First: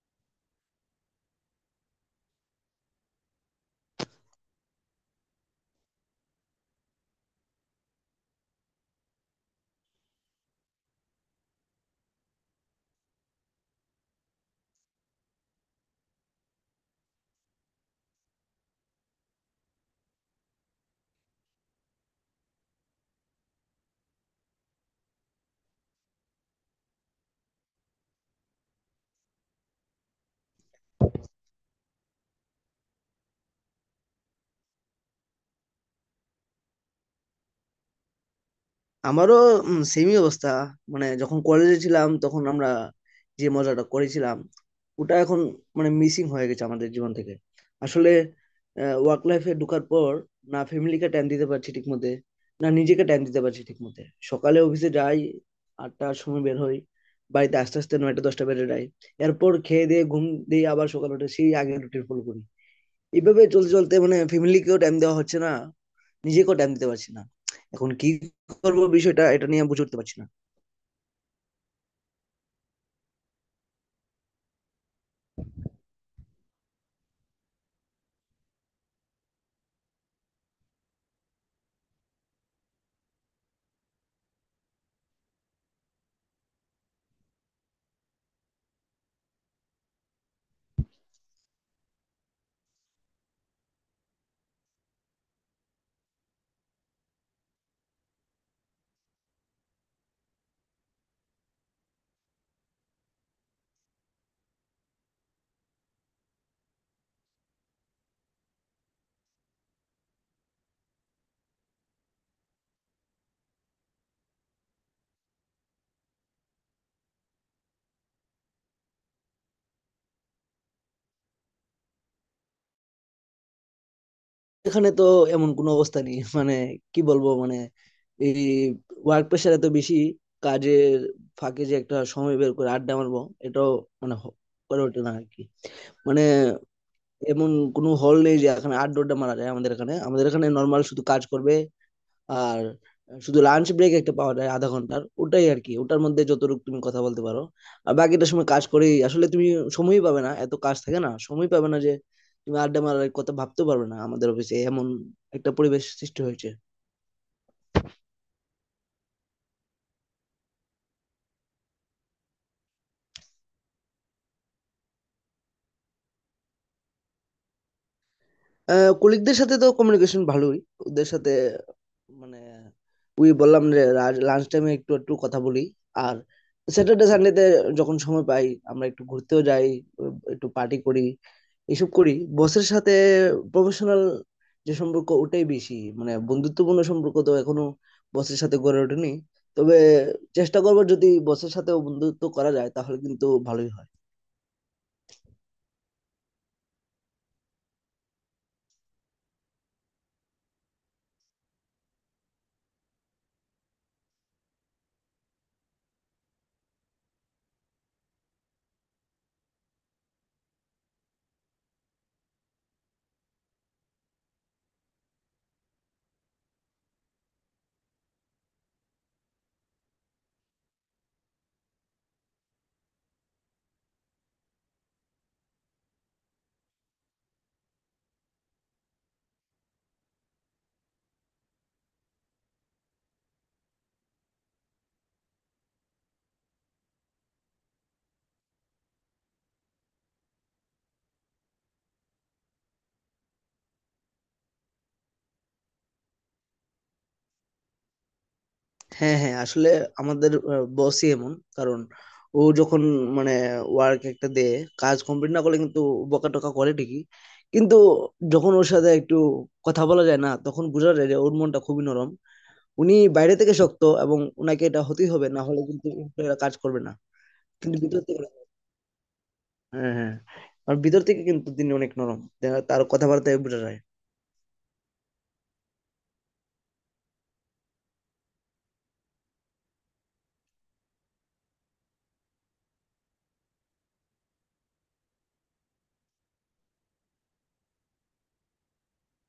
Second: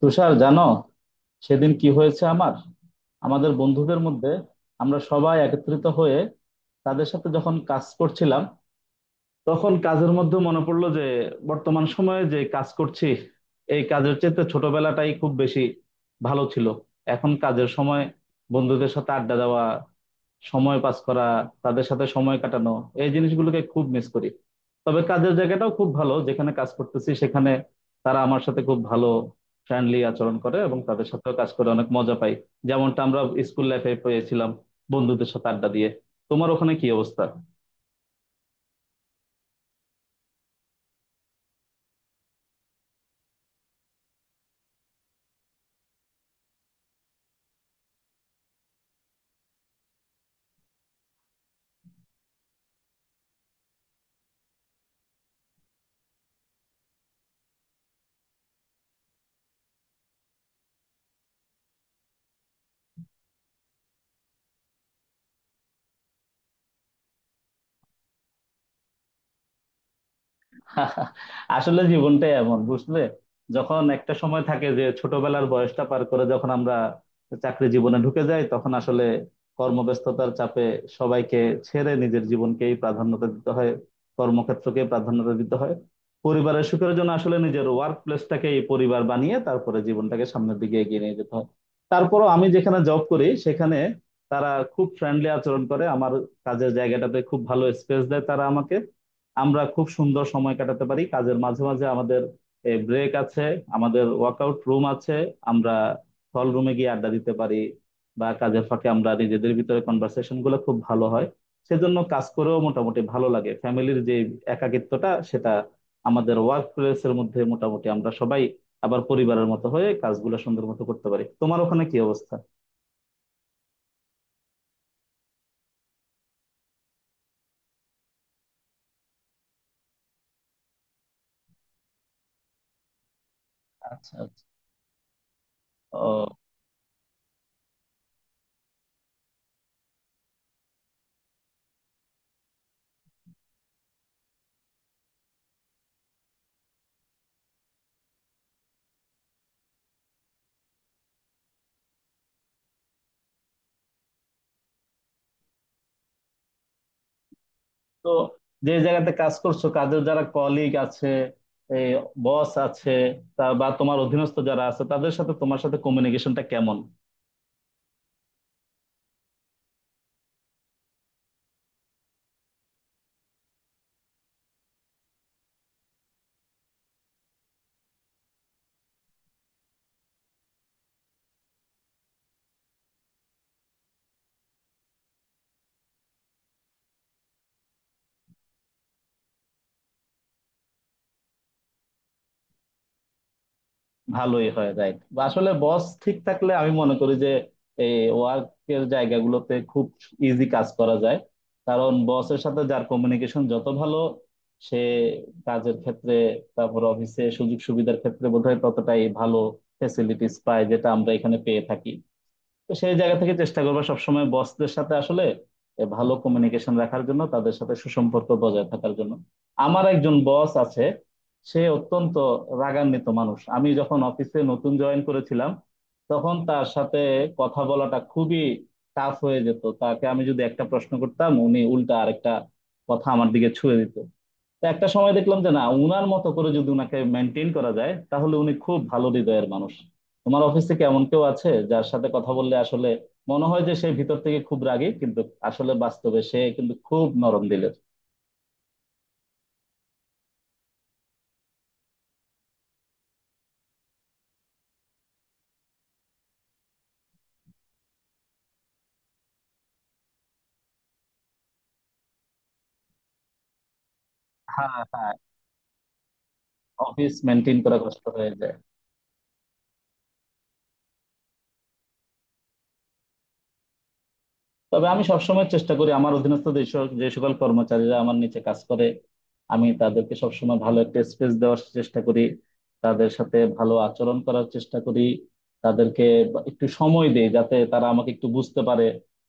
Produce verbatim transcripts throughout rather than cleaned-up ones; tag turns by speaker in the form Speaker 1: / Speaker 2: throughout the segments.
Speaker 1: তুষার, জানো সেদিন কি হয়েছে আমার? আমাদের বন্ধুদের মধ্যে আমরা সবাই একত্রিত হয়ে তাদের সাথে যখন কাজ করছিলাম, তখন কাজের মধ্যে মনে পড়লো যে বর্তমান সময়ে যে কাজ করছি এই কাজের চেয়ে ছোটবেলাটাই খুব বেশি ভালো ছিল। এখন কাজের সময় বন্ধুদের সাথে আড্ডা দেওয়া, সময় পাস করা, তাদের সাথে সময় কাটানো এই জিনিসগুলোকে খুব মিস করি। তবে কাজের জায়গাটাও খুব ভালো, যেখানে কাজ করতেছি সেখানে তারা আমার সাথে খুব ভালো ফ্রেন্ডলি আচরণ করে এবং তাদের সাথেও কাজ করে অনেক মজা পাই, যেমনটা আমরা স্কুল লাইফে পেয়েছিলাম বন্ধুদের সাথে আড্ডা দিয়ে। তোমার ওখানে কি অবস্থা?
Speaker 2: আমারও সেমই অবস্থা। মানে, যখন কলেজে ছিলাম তখন আমরা যে মজাটা করেছিলাম, ওটা এখন মানে মিসিং হয়ে গেছে আমাদের জীবন থেকে। আসলে ওয়ার্ক লাইফে ঢোকার পর না ফ্যামিলিকে টাইম দিতে পারছি ঠিক মতে, না নিজেকে টাইম দিতে পারছি ঠিক মতে। সকালে অফিসে যাই, আটটার সময় বের হই, বাড়িতে আস্তে আস্তে নয়টা দশটা বেজে যায়। এরপর খেয়ে দিয়ে ঘুম, দিয়ে আবার সকালে উঠে সেই আগের রুটিন ফলো করি। এইভাবে চলতে চলতে মানে ফ্যামিলিকেও টাইম দেওয়া হচ্ছে না, নিজেকেও টাইম দিতে পারছি না। এখন কি করবো বিষয়টা, এটা নিয়ে বুঝে উঠতে পারছি না।
Speaker 1: আসলে জীবনটাই এমন বুঝলে, যখন একটা সময় থাকে যে ছোটবেলার বয়সটা পার করে যখন আমরা চাকরি জীবনে ঢুকে যাই তখন আসলে কর্মব্যস্ততার চাপে সবাইকে ছেড়ে নিজের জীবনকেই প্রাধান্যতা দিতে হয়, কর্মক্ষেত্রকে প্রাধান্যতা দিতে হয়। পরিবারের সুখের জন্য আসলে নিজের ওয়ার্ক প্লেসটাকে পরিবার বানিয়ে তারপরে জীবনটাকে সামনের দিকে এগিয়ে নিয়ে যেতে হয়। তারপরও আমি যেখানে জব করি সেখানে তারা খুব ফ্রেন্ডলি আচরণ করে আমার। কাজের জায়গাটাতে খুব ভালো স্পেস দেয় তারা আমাকে। আমরা খুব সুন্দর সময় কাটাতে পারি, কাজের মাঝে মাঝে আমাদের ব্রেক আছে, আমাদের ওয়ার্কআউট রুম আছে, আমরা হল রুমে গিয়ে আড্ডা দিতে পারি, বা কাজের ফাঁকে আমরা নিজেদের ভিতরে কনভারসেশন গুলো খুব ভালো হয়। সেজন্য কাজ করেও মোটামুটি ভালো লাগে, ফ্যামিলির যে একাকিত্বটা সেটা আমাদের ওয়ার্ক প্লেসের মধ্যে মোটামুটি আমরা সবাই আবার পরিবারের মতো হয়ে কাজগুলো সুন্দর মতো করতে পারি। তোমার ওখানে কি অবস্থা?
Speaker 2: এখানে তো এমন কোনো অবস্থা নেই, মানে কি বলবো, মানে এই ওয়ার্ক প্রেশার এত বেশি, কাজের ফাঁকে যে একটা সময় বের করে আড্ডা মারবো এটাও
Speaker 1: আচ্ছা,
Speaker 2: মানে হ-
Speaker 1: আচ্ছা।
Speaker 2: করে ওঠে না আর কি। মানে
Speaker 1: ও।
Speaker 2: এমন কোনো হল নেই যে এখানে আড্ডা আড্ডা মারা যায়। আমাদের এখানে আমাদের এখানে নর্মাল শুধু কাজ করবে। আর শুধু লাঞ্চ ব্রেক একটা পাওয়া যায় আধা ঘন্টার, ওটাই আর কি। ওটার মধ্যে যতটুকু তুমি কথা বলতে পারো, আর বাকিটা সময় কাজ করেই আসলে তুমি সময়ই পাবে না, এত কাজ থাকে। না, সময় পাবে না যে তুমি আড্ডা মারার কথা ভাবতেও পারবে না। আমাদের অফিসে এমন একটা পরিবেশ সৃষ্টি হয়েছে।
Speaker 1: তো যে জায়গাতে কাজ করছো, কাজের যারা কলিগ আছে, বস আছে, তা বা তোমার অধীনস্থ যারা আছে, তাদের সাথে তোমার সাথে কমিউনিকেশনটা কেমন?
Speaker 2: কলিগদের সাথে তো কমিউনিকেশন ভালোই। ওদের সাথে মানে ওই বললাম যে লাঞ্চ টাইমে একটু একটু কথা বলি। আর স্যাটারডে সানডেতে যখন সময় পাই, আমরা একটু ঘুরতেও যাই, উম, একটু পার্টি করি, এসব করি। বসের সাথে প্রফেশনাল যে সম্পর্ক ওটাই বেশি, মানে বন্ধুত্বপূর্ণ সম্পর্ক তো এখনো বসের সাথে গড়ে ওঠেনি। তবে চেষ্টা করবো, যদি বসের সাথেও বন্ধুত্ব করা যায় তাহলে কিন্তু ভালোই হয়।
Speaker 1: ভালোই হয়, রাইট। আসলে বস ঠিক থাকলে আমি মনে করি যে এই ওয়ার্কের জায়গাগুলোতে খুব ইজি কাজ করা যায়। কারণ বসের সাথে যার কমিউনিকেশন যত ভালো, সে কাজের ক্ষেত্রে, তারপর অফিসে সুযোগ সুবিধার ক্ষেত্রে বোধহয় ততটাই ভালো ফেসিলিটিস পায়, যেটা আমরা এখানে পেয়ে থাকি। তো সেই জায়গা থেকে চেষ্টা করবা সবসময় বসদের সাথে আসলে এ ভালো কমিউনিকেশন রাখার জন্য, তাদের সাথে সুসম্পর্ক বজায় থাকার জন্য। আমার একজন বস আছে, সে অত্যন্ত রাগান্বিত মানুষ। আমি যখন অফিসে নতুন জয়েন করেছিলাম তখন তার সাথে কথা বলাটা খুবই টাফ হয়ে যেত। তাকে আমি যদি একটা প্রশ্ন করতাম উনি উল্টা আরেকটা কথা আমার দিকে ছুঁড়ে দিত। তো একটা সময় দেখলাম যে না, উনার মতো করে যদি উনাকে মেনটেন করা যায় তাহলে উনি খুব ভালো হৃদয়ের মানুষ। তোমার অফিসে কি এমন কেউ আছে যার সাথে কথা বললে আসলে মনে হয় যে সে ভিতর থেকে খুব রাগী, কিন্তু আসলে বাস্তবে সে কিন্তু খুব নরম দিলের?
Speaker 2: হ্যাঁ, হ্যাঁ, আসলে আমাদের বসই এমন। কারণ ও যখন মানে ওয়ার্ক একটা দেয়, কাজ কমপ্লিট না করলে কিন্তু বকা টকা করে ঠিকই, কিন্তু যখন ওর সাথে একটু কথা বলা যায় না তখন বোঝা যায় যে ওর মনটা খুবই নরম। উনি বাইরে থেকে শক্ত, এবং উনাকে
Speaker 1: হ্যাঁ,
Speaker 2: এটা হতেই
Speaker 1: হ্যাঁ।
Speaker 2: হবে, না হলে কিন্তু এরা কাজ করবে না।
Speaker 1: অফিস মেনটেন
Speaker 2: কিন্তু
Speaker 1: করা
Speaker 2: ভিতর
Speaker 1: কষ্ট
Speaker 2: থেকে,
Speaker 1: হয়ে যায়।
Speaker 2: হ্যাঁ, হ্যাঁ, আর ভিতর থেকে কিন্তু তিনি অনেক নরম, তার কথাবার্তায় বোঝা যায়।
Speaker 1: তবে আমি সবসময় চেষ্টা করি আমার অধীনস্থ যে সক- যে সকল কর্মচারীরা আমার নিচে কাজ করে, আমি তাদেরকে সবসময় ভালো একটা স্পেস দেওয়ার চেষ্টা করি, তাদের সাথে ভালো আচরণ করার চেষ্টা করি। তাদেরকে বা- একটু সময় দেই যাতে তারা আমাকে একটু বুঝতে পারে,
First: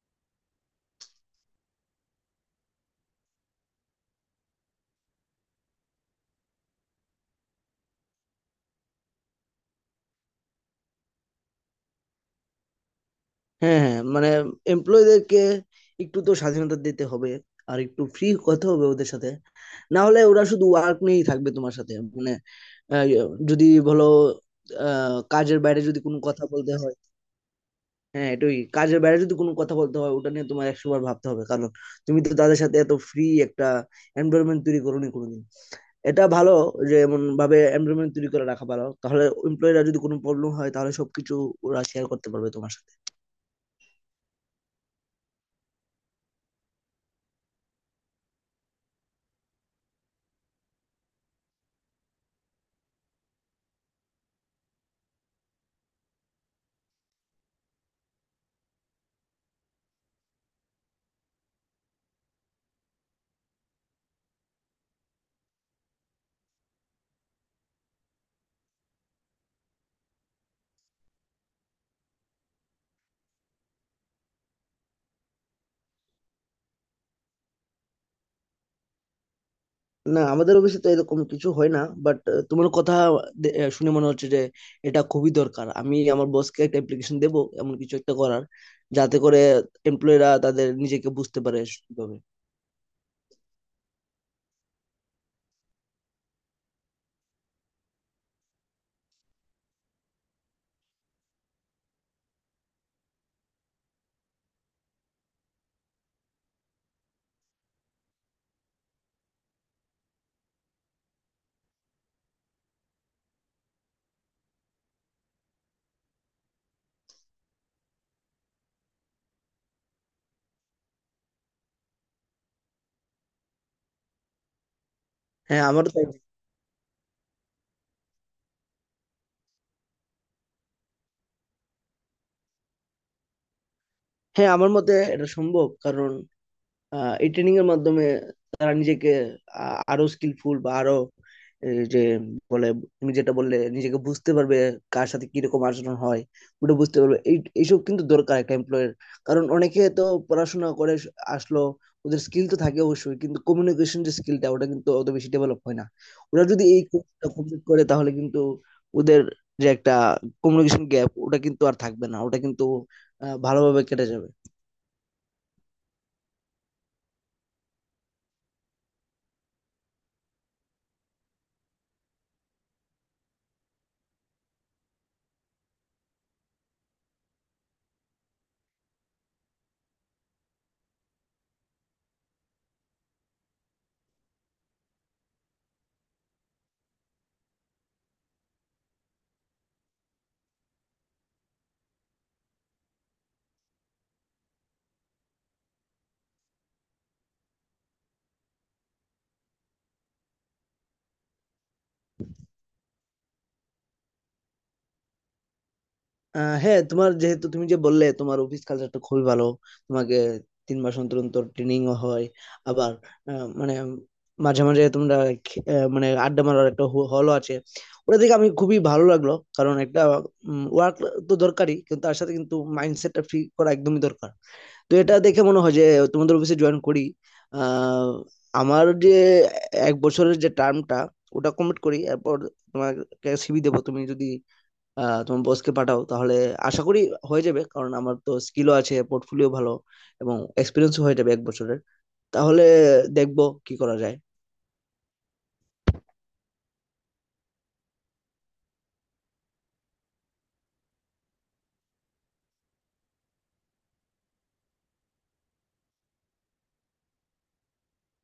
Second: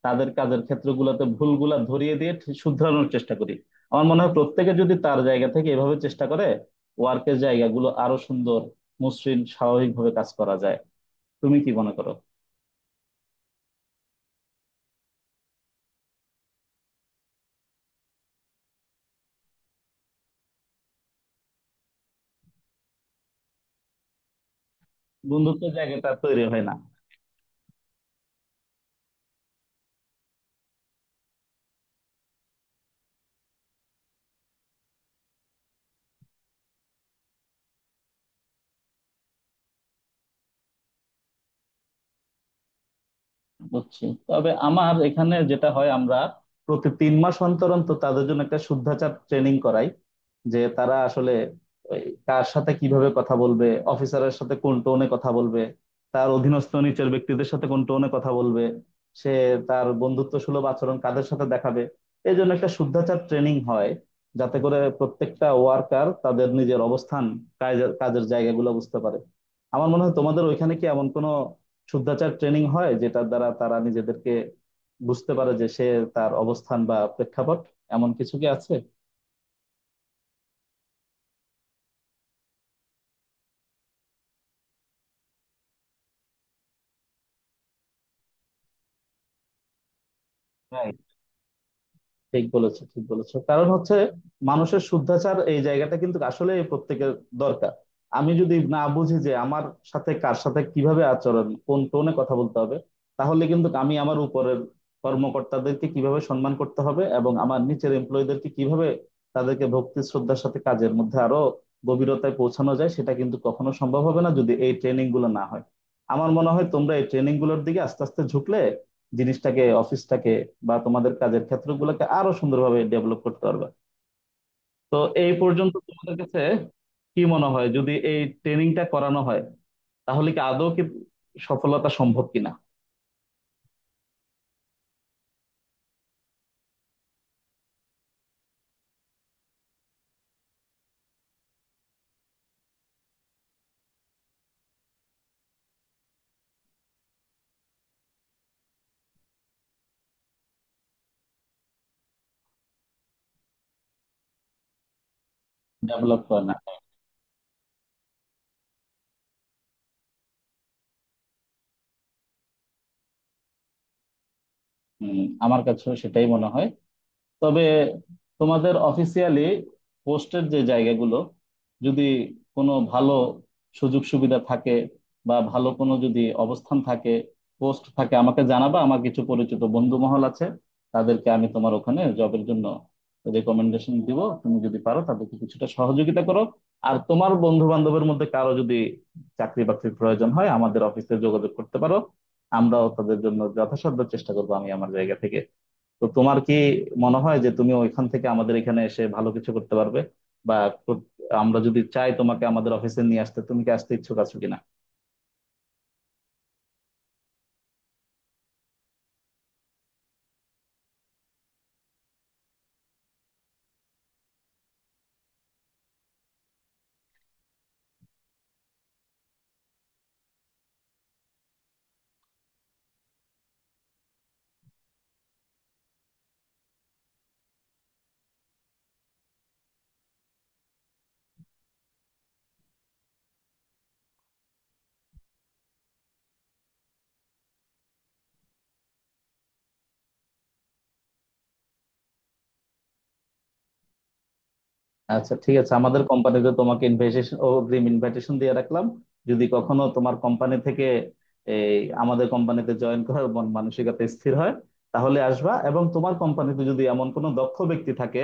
Speaker 1: তাদের কাজের ক্ষেত্রগুলোতে ভুলগুলা ধরিয়ে দিয়ে ঠিক শুধরানোর চেষ্টা করি। আমার মনে হয় প্রত্যেকে যদি তার জায়গা থেকে এভাবে চেষ্টা করে, ওয়ার্কের জায়গাগুলো আরো সুন্দর মসৃণ স্বাভাবিকভাবে কাজ করা যায়। তুমি কি মনে করো?
Speaker 2: হ্যাঁ, হ্যাঁ, মানে এমপ্লয়ীদেরকে একটু তো স্বাধীনতা দিতে হবে, আর একটু ফ্রি কথা হবে ওদের সাথে। না হলে ওরা শুধু ওয়ার্ক নিয়েই থাকবে তোমার সাথে, মানে আহ, ইয়ে, যদি বলো, আহ, কাজের
Speaker 1: বন্ধুত্বের
Speaker 2: বাইরে যদি
Speaker 1: জায়গাটা
Speaker 2: কোনো
Speaker 1: তৈরি
Speaker 2: কথা
Speaker 1: হয়
Speaker 2: বলতে
Speaker 1: না।
Speaker 2: হয়। হ্যাঁ, এটাই, কাজের বাইরে যদি কোনো কথা বলতে হয় ওটা নিয়ে তোমার একশো বার ভাবতে হবে, কারণ তুমি তো তাদের সাথে এত ফ্রি একটা এনভায়রনমেন্ট তৈরি করোনি কোনোদিন। এটা ভালো, যে এমন ভাবে এনভায়রনমেন্ট তৈরি করে রাখা ভালো, তাহলে এমপ্লয়ীরা যদি কোনো প্রবলেম হয় তাহলে সবকিছু ওরা শেয়ার করতে পারবে তোমার সাথে।
Speaker 1: বুঝছি। তবে আমার এখানে যেটা হয়, আমরা প্রতি তিন মাস অন্তর অন্তর তাদের জন্য একটা শুদ্ধাচার ট্রেনিং করাই, যে তারা আসলে ওই কার সাথে কিভাবে কথা বলবে, অফিসারের সাথে কোন টোনে কথা বলবে, তার অধীনস্থ নিচের ব্যক্তিদের সাথে কোন টোনে কথা বলবে, সে তার বন্ধুত্ব সুলভ আচরণ কাদের সাথে দেখাবে। এই জন্য একটা শুদ্ধাচার ট্রেনিং হয়, যাতে করে প্রত্যেকটা ওয়ার্কার তাদের নিজের অবস্থান, কাজের কাজের জায়গাগুলো বুঝতে পারে। আমার মনে হয় তোমাদের ওইখানে কি এমন কোনো শুদ্ধাচার ট্রেনিং হয় যেটার দ্বারা তারা নিজেদেরকে বুঝতে পারে যে সে তার অবস্থান বা প্রেক্ষাপট, এমন কিছু কি আছে?
Speaker 2: না, আমাদের অফিসে তো এরকম কিছু হয় না। বাট তোমার কথা দে- আহ, শুনে মনে হচ্ছে যে এটা খুবই দরকার। আমি আমার বসকে একটা অ্যাপ্লিকেশন দেবো এমন কিছু একটা করার, যাতে করে এমপ্লয়িরা তাদের নিজেকে বুঝতে পারে সুন্দরভাবে।
Speaker 1: ঠিক বলেছো, ঠিক বলেছো। কারণ হচ্ছে মানুষের শুদ্ধাচার এই জায়গাটা কিন্তু আসলে প্রত্যেকের দরকার। আমি যদি না বুঝি যে আমার সাথে কার সাথে কিভাবে আচরণ, কোন টোনে কথা বলতে হবে, তাহলে কিন্তু আমি আমার উপরের কর্মকর্তাদেরকে কিভাবে সম্মান করতে হবে এবং আমার নিচের এমপ্লয়ীদেরকে কিভাবে তাদেরকে ভক্তি শ্রদ্ধার সাথে কাজের মধ্যে আরো গভীরতায় পৌঁছানো যায়, সেটা কিন্তু কখনো সম্ভব হবে না যদি এই ট্রেনিং গুলো না হয়। আমার মনে হয় তোমরা এই ট্রেনিং গুলোর দিকে আস্তে আস্তে ঝুঁকলে জিনিসটাকে, অফিসটাকে বা তোমাদের কাজের ক্ষেত্রগুলোকে আরো সুন্দরভাবে ডেভেলপ করতে পারবে। তো এই
Speaker 2: হ্যাঁ,
Speaker 1: পর্যন্ত
Speaker 2: আমারও তাই।
Speaker 1: তোমাদের কাছে কি মনে হয় যদি এই ট্রেনিংটা করানো হয় তাহলে কি আদৌ কি সফলতা সম্ভব কিনা?
Speaker 2: হ্যাঁ, আমার মতে এটা সম্ভব। কারণ আহ, এই ট্রেনিং এর মাধ্যমে তারা নিজেকে আ- আরো স্কিলফুল, বা আরো এই যে বলে তুমি যেটা বললে, নিজেকে বুঝতে পারবে, কার সাথে কিরকম আচরণ হয় ওটা বুঝতে পারবে। এই এইসব কিন্তু দরকার একটা এমপ্লয়ের। কারণ অনেকে তো পড়াশোনা করে আসলো, ওদের স্কিল তো থাকে অবশ্যই, কিন্তু কমিউনিকেশন যে স্কিলটা, ওটা কিন্তু অত বেশি ডেভেলপ হয় না।
Speaker 1: ডেভেলপ করে
Speaker 2: ওরা
Speaker 1: না।
Speaker 2: যদি এই কোর্সটা কমপ্লিট করে তাহলে কিন্তু ওদের যে একটা কমিউনিকেশন গ্যাপ, ওটা কিন্তু আর থাকবে না, ওটা কিন্তু আহ, ভালোভাবে কেটে যাবে।
Speaker 1: হম। আমার কাছেও সেটাই মনে হয়। তবে তোমাদের অফিসিয়ালি পোস্টের যে জায়গাগুলো, যদি কোনো ভালো সুযোগ সুবিধা থাকে বা ভালো কোনো যদি অবস্থান থাকে, পোস্ট থাকে, আমাকে জানাবা। আমার কিছু পরিচিত বন্ধু মহল আছে, তাদেরকে আমি তোমার ওখানে জবের জন্য রেকমেন্ডেশন দিব। তুমি যদি পারো তাদেরকে কিছুটা সহযোগিতা করো। আর তোমার বন্ধু বান্ধবের মধ্যে কারো যদি চাকরি বাকরির প্রয়োজন হয় আমাদের অফিসে যোগাযোগ করতে পারো, আমরাও তাদের জন্য যথাসাধ্য চেষ্টা করবো আমি আমার জায়গা থেকে। তো তোমার কি মনে হয় যে তুমি ওইখান থেকে আমাদের এখানে এসে ভালো কিছু করতে পারবে, বা কর- আমরা যদি চাই তোমাকে আমাদের অফিসে নিয়ে আসতে তুমি কি আসতে ইচ্ছুক আছো কিনা?
Speaker 2: আহ হ্যাঁ, তোমার যেহেতু, তুমি যে বললে তোমার অফিস কালচারটা খুবই ভালো, তোমাকে তিন মাস অন্তর অন্তর ট্রেনিং হয়, আবার আহ, মানে মাঝে মাঝে তোমরা খে- আহ, মানে আড্ডা মারার একটা হলও আছে, ওটা দেখে আমি খুবই ভালো লাগলো। কারণ একটা ওয়ার্ক তো দরকারই, কিন্তু তার সাথে কিন্তু মাইন্ডসেটটা ফ্রি করা একদমই দরকার। তো এটা দেখে মনে হয় যে তোমাদের অফিসে জয়েন করি। আহ আমার যে এক বছরের যে টার্মটা, ওটা কমপ্লিট করি, এরপর তোমাকে সিভি দেবো। তুমি যদি আহ তোমার বসকে পাঠাও, তাহলে আশা করি হয়ে যাবে, কারণ আমার তো স্কিলও আছে, পোর্টফোলিও ভালো, এবং এক্সপিরিয়েন্সও হয়ে যাবে এক বছরের। তাহলে দেখবো কি করা যায়।
Speaker 1: আচ্ছা, ঠিক আছে। আমাদের কোম্পানিতে তোমাকে ইনভাইটেশন, অগ্রিম ইনভাইটেশন দিয়ে রাখলাম। যদি কখনো তোমার কোম্পানি থেকে এই আমাদের কোম্পানিতে জয়েন করার মন মানসিকতা স্থির হয় তাহলে আসবা। এবং তোমার কোম্পানিতে যদি এমন কোনো দক্ষ ব্যক্তি থাকে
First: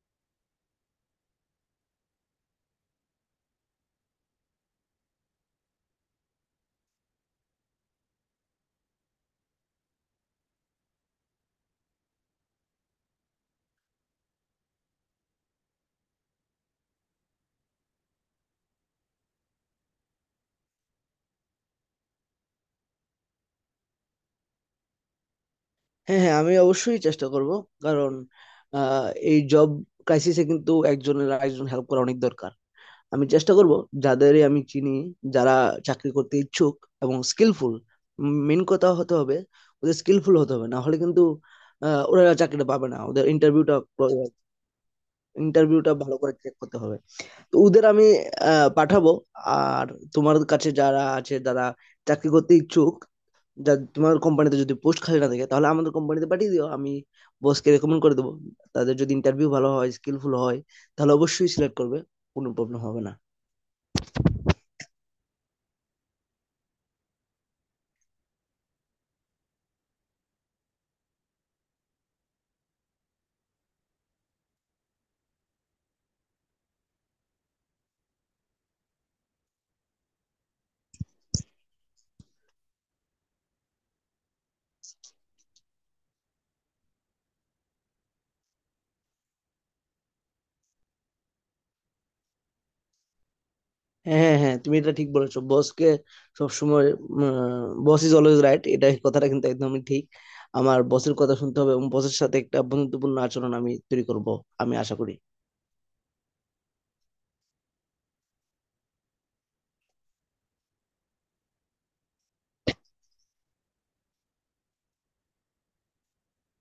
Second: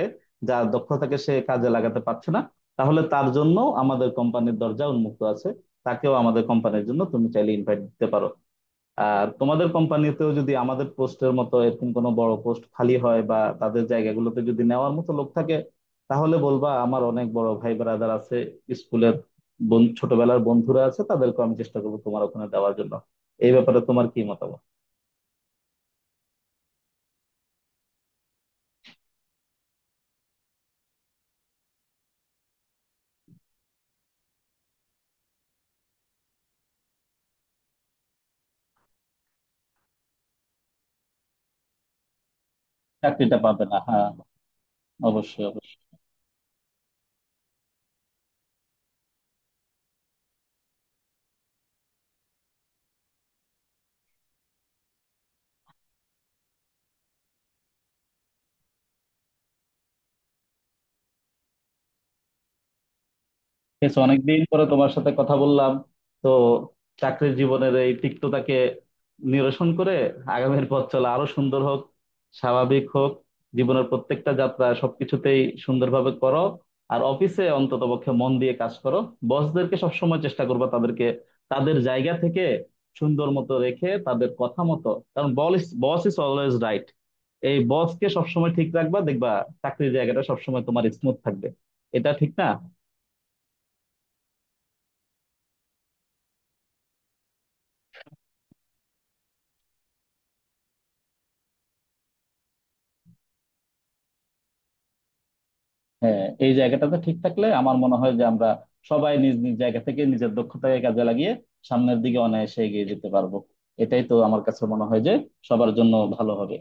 Speaker 1: যার দক্ষতাকে সে কাজে লাগাতে পারছে না, তাহলে তার জন্য আমাদের কোম্পানির দরজা উন্মুক্ত আছে, তাকেও আমাদের কোম্পানির জন্য তুমি চাইলে ইনভাইট দিতে পারো। আর তোমাদের কোম্পানিতেও যদি আমাদের পোস্টের মতো এরকম কোনো বড় পোস্ট খালি হয় বা তাদের জায়গাগুলোতে যদি নেওয়ার মতো লোক থাকে তাহলে বলবা। আমার অনেক বড় ভাই ব্রাদার আছে, স্কুলের বন- ছোটবেলার বন্ধুরা আছে, তাদেরকে আমি চেষ্টা করবো তোমার ওখানে দেওয়ার জন্য। এই ব্যাপারে তোমার কি মতামত?
Speaker 2: হ্যাঁ, হ্যাঁ, আমি অবশ্যই চেষ্টা করব। কারণ আহ, এই জব ক্রাইসিসে কিন্তু একজনের আরেকজন হেল্প করা অনেক দরকার। আমি চেষ্টা করব যাদেরই আমি চিনি, যারা চাকরি করতে ইচ্ছুক এবং স্কিলফুল। মেন কথা হতে হবে ওদের স্কিলফুল হতে হবে, না হলে কিন্তু আহ, ওরা চাকরিটা পাবে না। ওদের
Speaker 1: চাকরিটা পাবে
Speaker 2: ইন্টারভিউটা
Speaker 1: না, হ্যাঁ। অবশ্যই।
Speaker 2: ইন্টারভিউটা ভালো করে চেক করতে হবে। তো ওদের আমি আহ পাঠাবো। আর তোমার কাছে যারা আছে, যারা চাকরি করতে ইচ্ছুক, যা তোমার কোম্পানিতে যদি পোস্ট খালি না থাকে তাহলে আমাদের কোম্পানিতে পাঠিয়ে দিও, আমি বসকে রেকমেন্ড করে দেবো। তাদের যদি ইন্টারভিউ ভালো হয়, স্কিলফুল হয়, তাহলে অবশ্যই সিলেক্ট করবে, কোনো প্রবলেম হবে না।
Speaker 1: বেশ অনেকদিন পরে তোমার সাথে কথা বললাম। তো চাকরির জীবনের এই তিক্ততাকে নিরসন করে আগামীর পথ চলা আরো সুন্দর হোক, স্বাভাবিক হোক, জীবনের প্রত্যেকটা যাত্রা সবকিছুতেই সুন্দরভাবে করো। আর অফিসে অন্তত পক্ষে মন দিয়ে কাজ করো, বসদেরকে সবসময় চেষ্টা করবা তাদেরকে তাদের জায়গা থেকে সুন্দর মতো রেখে, তাদের কথা মতো। কারণ boss boss is always right. এই বসকে সবসময় ঠিক রাখবা, দেখবা চাকরির জায়গাটা সবসময় তোমার স্মুথ থাকবে। এটা ঠিক না?
Speaker 2: হ্যাঁ, হ্যাঁ, হ্যাঁ, তুমি এটা ঠিক বলেছো। বসকে সবসময়, বস ইজ অলওয়েজ রাইট, এটা এই কথাটা কিন্তু একদমই ঠিক। আমার বসের কথা শুনতে হবে, এবং বসের সাথে একটা বন্ধুত্বপূর্ণ আচরণ আমি তৈরি করব আমি আশা করি।
Speaker 1: হ্যাঁ, এই জায়গাটাতে ঠিক থাকলে আমার মনে হয় যে আমরা সবাই নিজ নিজ জায়গা থেকে নিজের দক্ষতাকে কাজে লাগিয়ে সামনের দিকে অনায়াসে এগিয়ে যেতে পারবো। এটাই তো আমার কাছে মনে হয় যে সবার জন্য ভালো হবে।